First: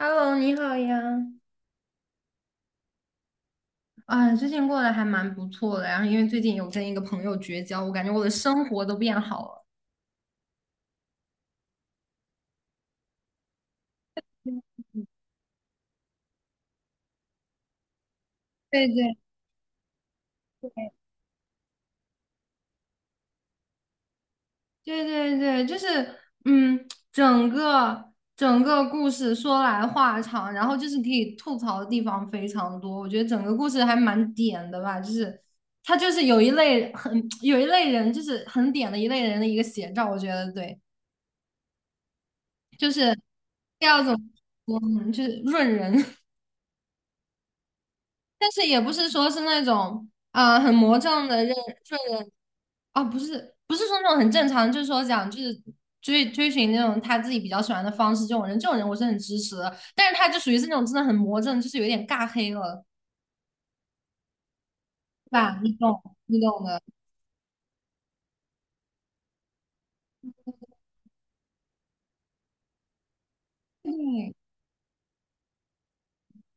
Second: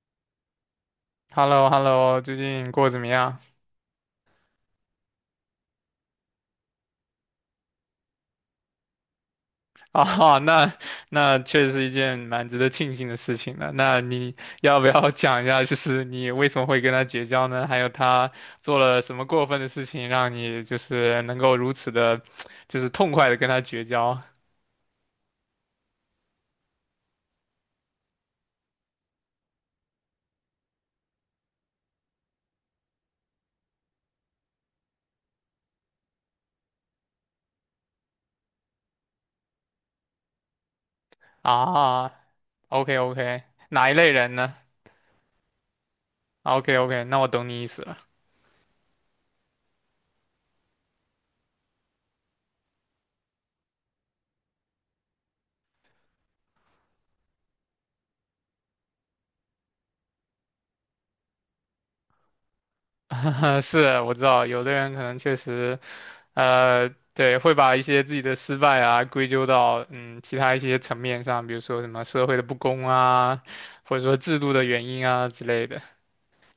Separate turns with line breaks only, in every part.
Hello，你好
h
呀。
e l l o h e l l o 最近过得怎么样？
啊，最近过得还蛮不错的，然后因为最近有跟一个朋友绝交，我感觉我的生活都变好了。
啊，那确实是一件蛮值得庆幸的事情的。那你要不要讲一下，就是你为什么会跟他绝交呢？还有他做
对
了什
对
么过分的事情，让你就
对
是能够如此的，就是痛快的跟他绝交
对对，对，就是嗯，整个故事说来话长，然后就是可以吐槽的地方非常多。我觉得整个故事还蛮点的吧，就是他就是有一类很 有一类人，就是很点的一类人的一个写照。我觉得对，
啊
就
？OK
是
OK，
第
哪一
二
类
种，
人呢
说呢？就是润人。
？OK OK，那我懂你意思了。
但是也不是说是那种很魔怔的认顺人啊，不是说那种很正常，就是说讲就是追寻那种他自己比较喜欢的方式，这种人我是很支持的，但是他就属于是那种真的很魔怔，就是有点尬黑了，
是，我知道有的人可能
对
确
吧？
实。
你懂的，
对，会把一些自己的失败啊归咎到其他一些层面上，比如说什么社会的不公啊，或者说
嗯，
制度的原因啊之类的，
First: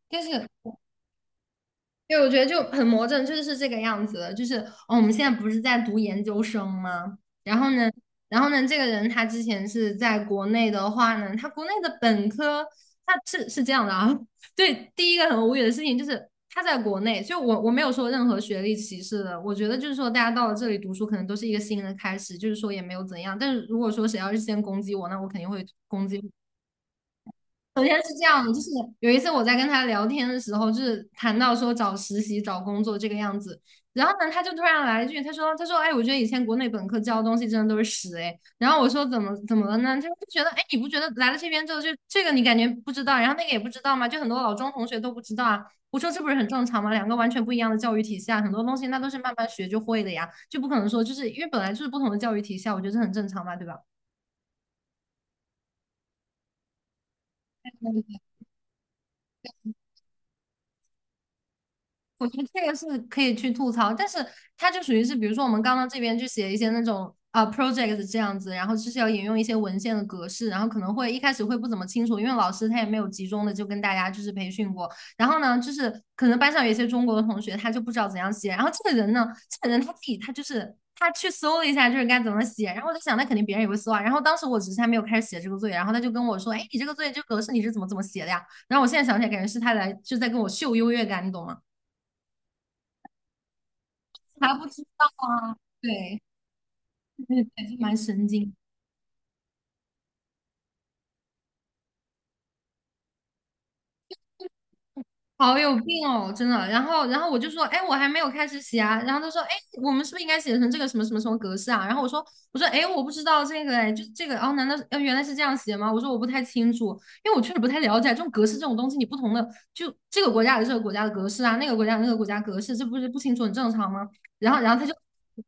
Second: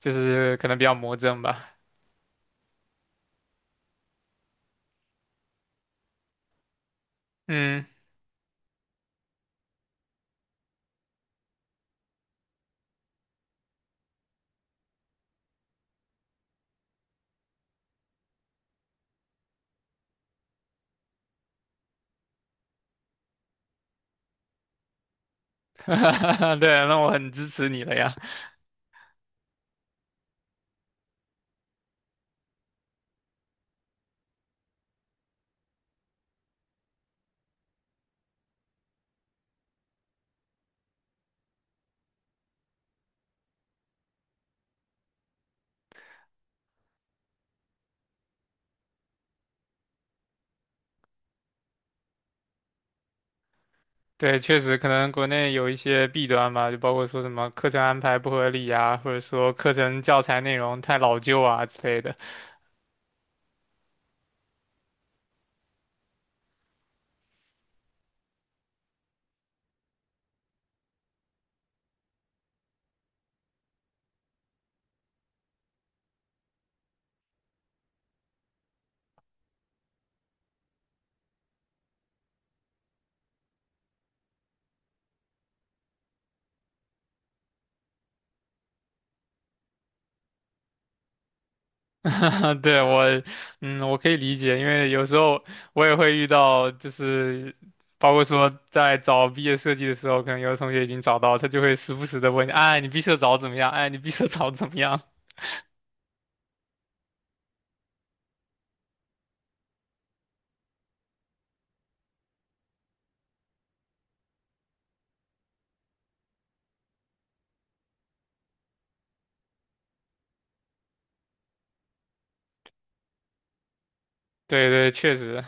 就
但是。
是可能比较魔怔吧。
对，我觉得就很魔怔，就是这个样子的。就是哦，我们现在不是在读研究生吗？然后
嗯，
呢，然后呢，这个人他之前是在国内的话呢，他国内的本科他是这样的啊。对，第一个很无语的事情就是他在国内，就我没有说任何学历歧视的，我觉得就是说大家到了这里读书，可能都是一个新的开始，就是说也没有怎样。但是如果说谁要是先攻击我，那我肯定会攻击。
对，那我很支持你
首
了
先是
呀。
这样的，就是有一次我在跟他聊天的时候，就是谈到说找实习、找工作这个样子，然后呢，他就突然来一句，他说："哎，我觉得以前国内本科教的东西真的都是屎，哎。"然后我说："怎么了呢？"他就觉得，哎，你不觉得来了这边之后，就这个你感觉不知道，然后那个也不知道吗？就很多老中同学都不知道啊。"我说："这不是很正常吗？两个完全不一样的教育体系啊，很多东西那都是慢慢学就会的呀，就不可能说就是因为本来就是不同的教育体系啊，我觉得这很正常嘛，对吧？"
对，确实可能国内有一些弊端吧，就包括说什么课程安排不合理啊，或者说课程教材内容太老旧啊之类的。
我觉得这个是可以去吐槽，但是它就属于是，比如说我们刚刚这边就写一些那种啊、project 这样子，然后就是要引用一些文献的格式，然后可能会一开始会不怎么清楚，因为老师他也没有集中的就跟大家就是培训过。然后呢，就是可能班上有一些中国的同学他就不知道怎样写，然后这个人呢，这个人他自己他就是他去搜了一下就是该怎么写，然后我就想那肯定别人也会搜啊。然后当时我只是还没有开始写这个作业，然后他就跟我说，哎，你这个作业这个格式你是怎么写的呀？然后我现在想起来，感觉是他来就在跟我秀优越感，你懂吗？
对，我，嗯，我可以理
还
解，因
不知
为有
道
时候
啊，
我也会
对，
遇到，就
对，
是
还是蛮
包括
神
说
经，
在找毕业设计的时候，可能有的同学已经找到，他就会时不时的问你，哎，你毕设找的怎么样？哎，你毕设找的怎么样？
好有病哦，真的。然后我就说，哎，我还没有开始写啊。然后他说，哎，我们是不是应该写成这个什么什么格式啊？然后我说，哎，我不知道这个，哎，就这个，哦，难道是原来是这样写吗？我说我不太清楚，因为我确实不太了解这种格式这种东西，你不同的就这个国家有这个国家的格式啊，那个国家有那个国家格式，这不是不清楚很正常吗？
对
然后他
对，
就。
确实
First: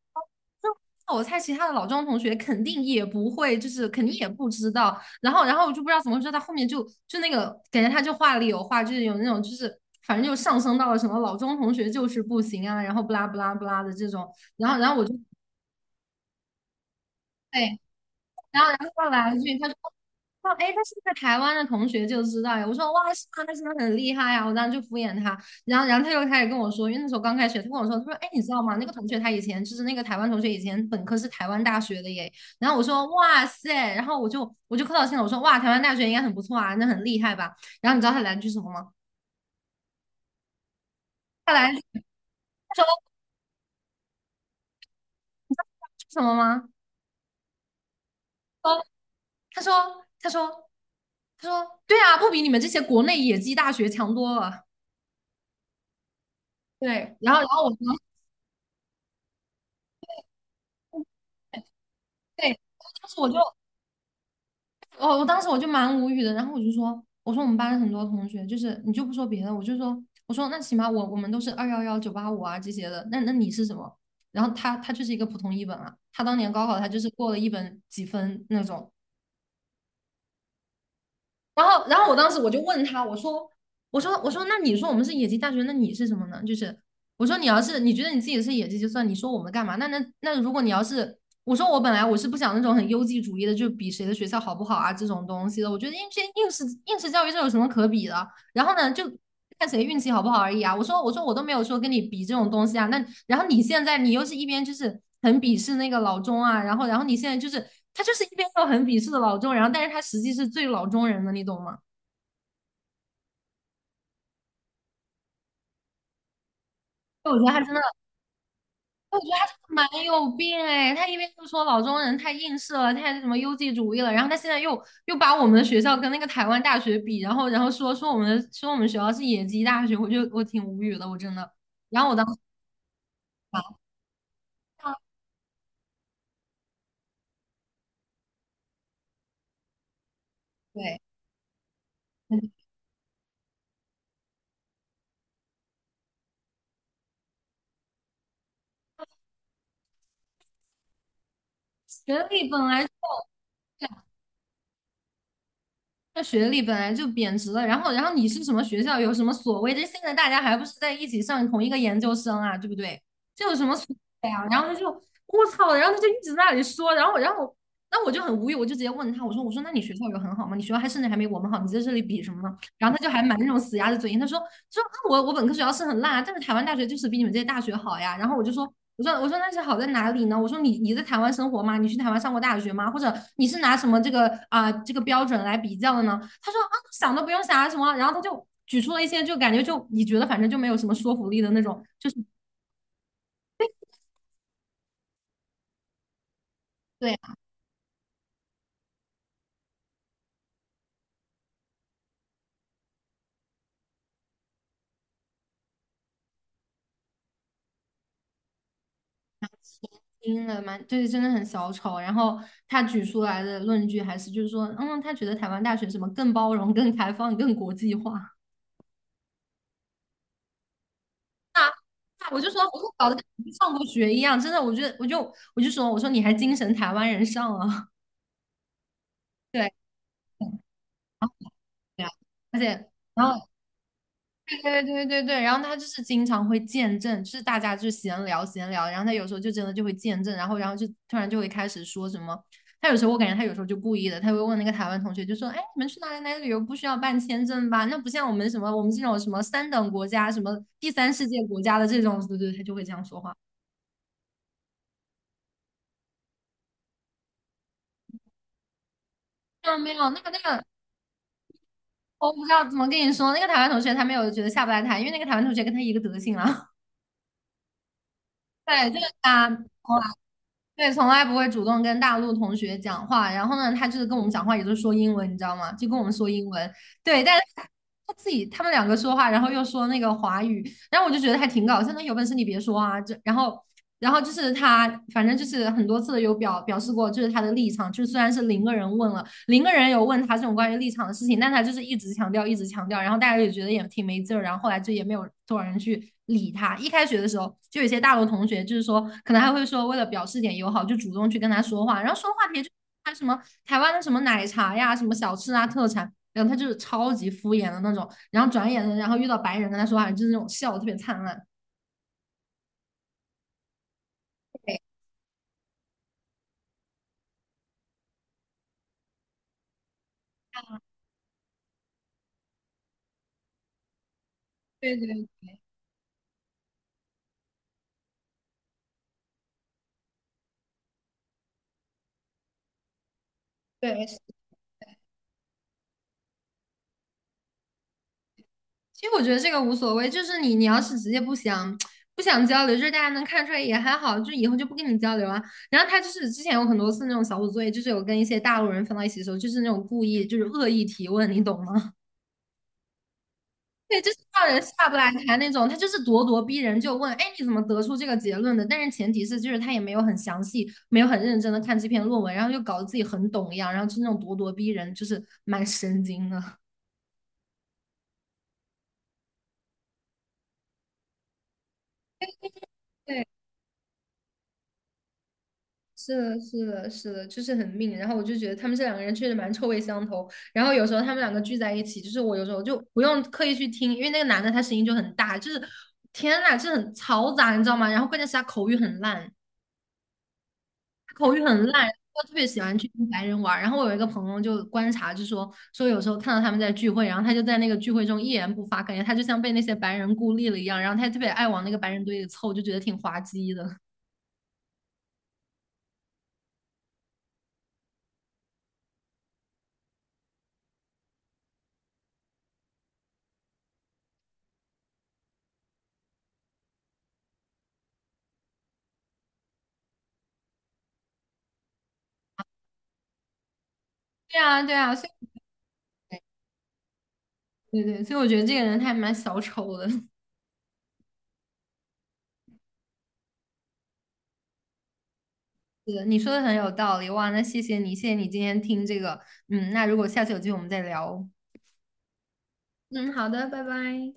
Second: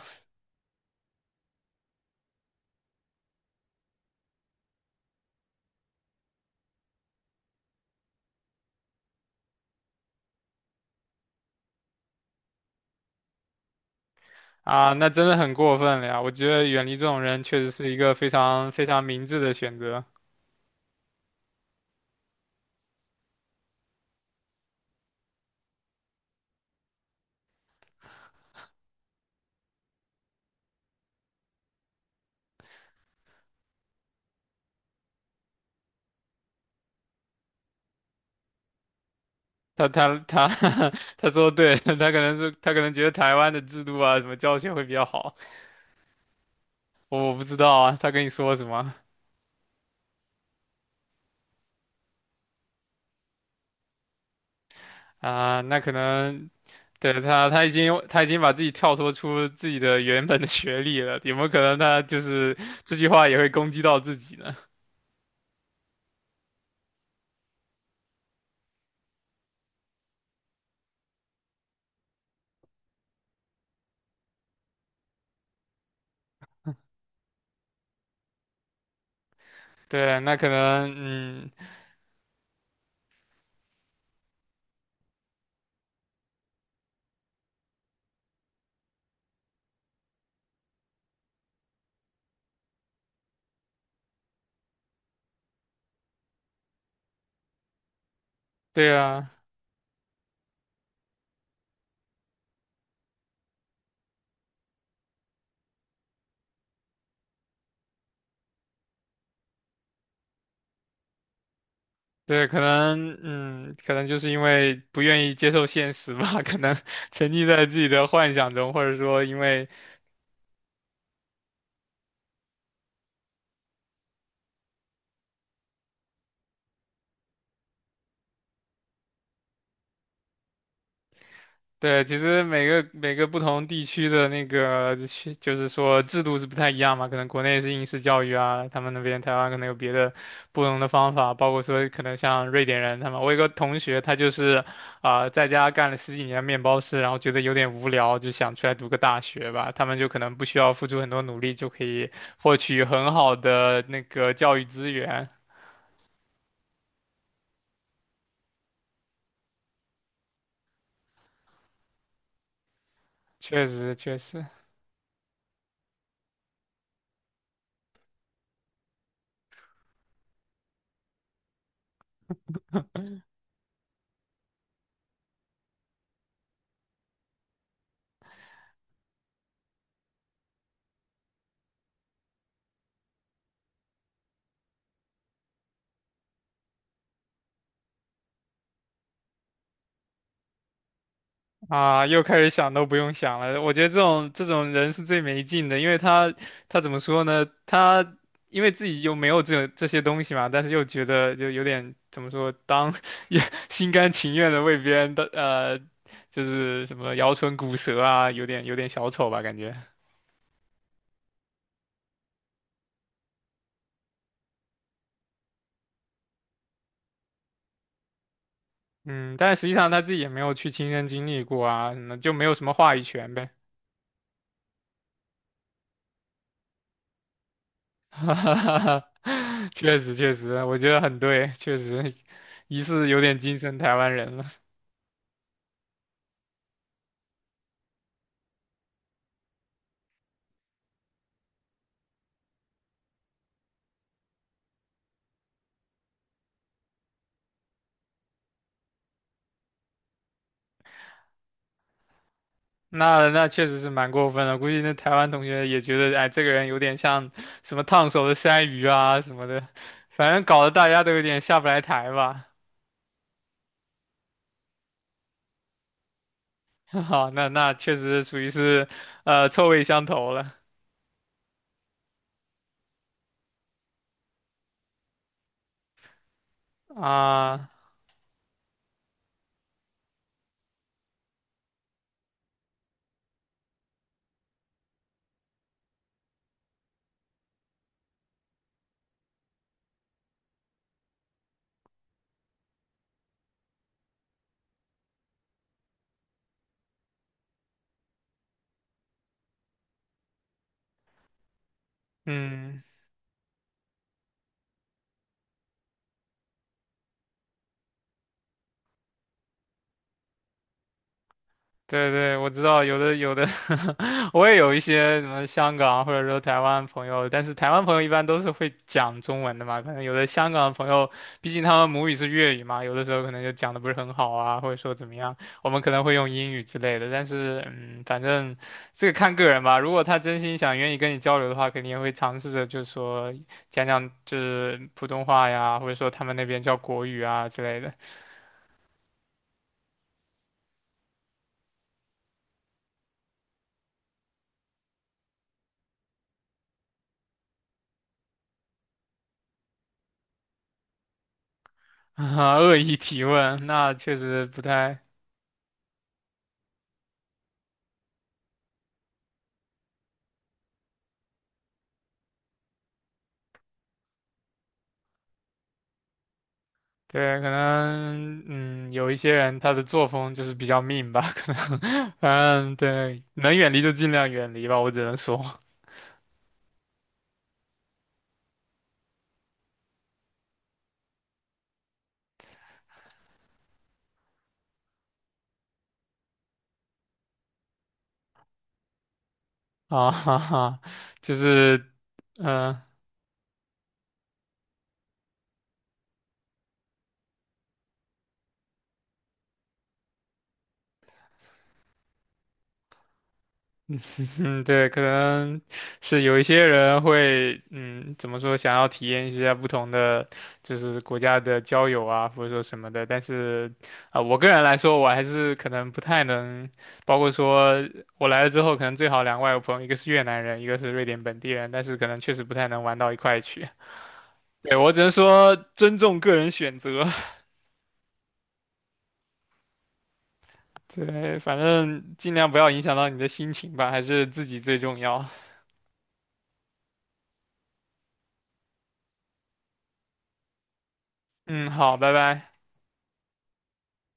就我猜，其他的老庄同学肯定也不会，就是肯定也不知道。然后我就不知道怎么回事，他后面就就那个感觉他就话里有话，就是有那种就是反正就上升到了什么老钟同学就是不行啊，然后不拉不拉不拉的这种，然后然
啊，
后我
那
就
真的很过分了呀！我觉得远离这种人确实
对
是一个非
然后
常
然
非
后
常
他
明
来了
智的
句，
选择。
他说，哎，诶他是在台湾的同学就知道呀。我说，哇，是吗？那真的很厉害呀！我当时就敷衍他，然后他又开始跟我说，因为那时候刚开学，他跟我说，他说，哎，你知道吗？那个同学他以前就是那个台湾同学，以前本科是台湾大学的耶。然后我说，哇塞，然后我就客套性了，我说，哇，台湾大学应该很不错啊，那很厉害吧？然后你知道他来了句什么吗？
他 他说
他来
得对，
了 句
他可能是他可
他
能觉
说
得台湾的制度啊，什么教学会比较好，
什么吗？
我不知道啊，他跟你说什
说
么？
他说他说他说，对啊，不比你们这些国内野鸡大学强多了。
啊，那可能
对，
对
然后然
他，
后我说。
他已经把自己跳脱出自己的原本的学历了，有没有可能他就是
对，
这句
当时
话
我就，
也会攻击到自己呢？
当时我就蛮无语的，然后我就说，我说我们班很多同学，就是你就不说别的，我说那起码我们都是211、985啊这些的，那你是什么？然后他就是一个普通一本啊，他当年高考他就是过了一本几分那种，
对啊，那可能，嗯，
然后我当时我就问他，我说，那你说我们是野鸡大学，那你是什么呢？就是我说你要是你觉得你自己是野鸡就算，你说我们干嘛？那如果你要是我说我本来我是不想那种很优绩主义的，就比谁的学校好不好啊这种东西的，我觉得应试教育这有什么可比的？然后呢，
对
就
啊，
看谁运气好不好而已啊。我说我都没有说跟你比这种东西啊。那然后你现在你又是一边就是很鄙视那个老钟啊，然后你现在就是他就是一边又很鄙视的老钟，然后但是他实际是最老中人的，你懂吗？
对，可能，嗯，可能就是因为不愿意接受现实吧，可能 沉
所以我
溺
觉得他
在自
真的，
己的幻想中，或者
我
说
觉得
因
他真
为
的蛮有病哎。他一边就说老中人太映射了，太什么优绩主义了，然后他现在又把我们的学校跟那个台湾大学比，然后说我们的说我们学校是野鸡大学，我挺无语的，我真的。然
对，
后我
其
当时
实每个不同地区的那个
想，
是就是说制度是不太一样嘛，可能国内是应试教育啊，他们那边台湾可能有别的不同的
对。
方法，包括说可能像瑞典人他们，我有个同学他就是在家干了十几年面包师，然后觉得有点无聊，就想出来读个大学吧，他们就可能不需要付出很多努力就可以
学历
获
本
取
来
很好的那个教育资源，
那学历本来就贬值了，然后你是什么学校，有什么所谓？这现在大家还不是在一起上同一个研究生啊，对不对？这有什
确
么所
实确
谓
实。
啊？然后他就我操，然后他就一直在那里说，然后那我就很无语，我就直接问他，我说那你学校有很好吗？你学校还甚至还没我们好，你在这里比什么呢？然后他就还蛮那种死鸭子嘴硬，他说我本科学校是很烂啊，但是台湾大学就是比你们这些大学好呀。然后我就说我说那是好在哪里呢？我说你你在台湾生活吗？你去台湾上过大学吗？或者你是拿什么这个这个标准来比较的呢？他说啊想都不用想啊什么，然后他就举出了一些就感觉就你觉得反正就没有什么说服力的那种，
啊，
就是
又开始想都不用想了。我觉得这种人是最没劲的，因为他他怎么
对
说
啊，
呢？他因为自己又没有这些东西嘛，但是又觉得就有点怎么说，当 也心甘情愿的为别人的就是什么摇唇鼓舌啊，有点小丑吧感觉。
听了蛮就是真的很小丑。然后他举出来的论据还是就是说嗯他觉得台湾大学什么更包容、更开放、更国际化。
嗯，但是实际上他自己也没有去亲身经历
啊
过啊，那就
我
没
就
有
说，
什么
我说
话语
搞得跟
权呗。
没上过学一样，真的，我觉得，我就说，我说你还精神台湾人上了，
哈哈哈 哈
对，
确实确实，我觉得很对，确
对啊，
实
而
疑
且，
似有
然
点
后
精神台湾人了。
对对对，然后他就是经常会见证，就是大家就闲聊闲聊，然后他有时候就真的就会见证，然后就突然就会开始说什么，他有时候我感觉他有时候就故意的，他会问那个台湾同学，就说，哎，你们去哪里哪里旅游不需要办签证吧？那不像我们什么我们这种什么三等国家、什么第三世界国家的这种，对对，他就会这样说话。
那确实是蛮过分的，估计那台湾同学也觉得，哎，这个人有点像什么烫手的山芋啊什么的，
没有没有，那个
反
那
正搞
个，
得大家都有点下不来台
我不
吧。
知道怎么跟你说，那个台湾同学他没有觉得下不来台，因为那个台湾同学跟他一个德行啊。
好，那确实属于 是，
对，就是
呃，
他，
臭味相投了
对，从来不会主动跟大陆同学讲话。然后呢，他就是跟我们讲话，也就是说英文，你知道吗？就跟我们说英文。对，但是
啊，
他自己他们两个说话，然后又说那个华语，然后我就觉得还挺搞笑。那有本事你别说啊！这然后然后就是他，反正就是很多次有表示过，就是他的立场，就是虽然是零个人问了，零个人有问他这种关于立场的事情，但他就是一直强调，一直强调，然后大家也觉得也挺没劲儿，然后后来就也没有多少人去理他。一开学的时候，就有些大陆同学就是说，可能还会说为了表示点友好，就主动去跟他说话，然后说话题就
嗯。
他什么台湾的什么奶茶呀、什么小吃啊、特产，然后他就是超级敷衍的那种，然后转眼的，然后遇到白人跟他说话，就是那种笑得特别灿烂。
对对，我知道有的我也有一些什么香港或者说台湾朋友，但是台湾朋友一般都是会讲中文的嘛，可能有的香港朋友，毕竟他们母语是粤语嘛，有的时候可能就讲的不是很好啊，或者说
对
怎
对
么样，
对
我们可能会用英语之类的，但是嗯，反正这个看个人吧，如果他真心想愿意跟你交流的话，肯定也会尝试着就是说讲
对，
讲
是
就是普通话呀，或者说他们那边叫国语啊之类的，
其实我觉得这个无所谓，就是你你要是直接不想不想交流，就是大家能看出来也还好，就以后就不跟你交流啊。然后他就是之前有很多次那种小组作业，就是有跟一些大陆人分到一起的时候，就是那种故意就是恶意提问，你懂吗？
啊，恶意提问，那
对，就
确
是
实
让
不
人下不
太。
来台那种，他就是咄咄逼人，就问，哎，你怎么得出这个结论的？但是前提是就是他也没有很详细，没有很认真的看这篇论文，然后就搞得自己很懂一样，然后就那种咄咄逼人，就是蛮神经的。
对，可能嗯，有一些人他的作风就是比较 mean 吧，可能，反 正对，
对
能远离就尽量远离吧，我只能说
是的，是的，是的，就是很命。然后我就觉得他们这两个人确实蛮臭味相投。然后有时候他们两个聚在一起，就是我有时候就不用刻意去听，因为那个男的他声音就很大，就是天呐，就很嘈杂，你知道吗？然后关键是他口语很烂，
啊，哈哈，就是
我特别喜
嗯、
欢
呃
去跟白人玩儿然后我有一个朋友就观察，就说有时候看到他们在聚会，然后他就在那个聚会中一言不发，感觉他就像被那些白人孤立了一样。然后他特别爱往那个白人堆里凑，就觉得挺滑稽的。
嗯，对，可能是有一些人会，嗯，怎么说，想要体验一下不同的，就是国家的交友啊，或者说什么的。但是，我个人来说，我还是可能不太能，包括说我来了之后，可能最好两个外国朋友，一个是越南人，一个是瑞典本地人，但是可能确实不太能玩到一块去。
对 啊，对
对，我
啊，
只
所
能
以
说尊重个人选择，
对对，所以我觉得这个人他还蛮小丑的。
对，反正尽量不要影响到你的心情吧，还是自己最重要。
是，你说的很有道理，哇，那谢谢你，谢谢你今天听这个，嗯，那如果下次有机会我们再聊哦
嗯，好，拜拜。
嗯，好的，拜拜。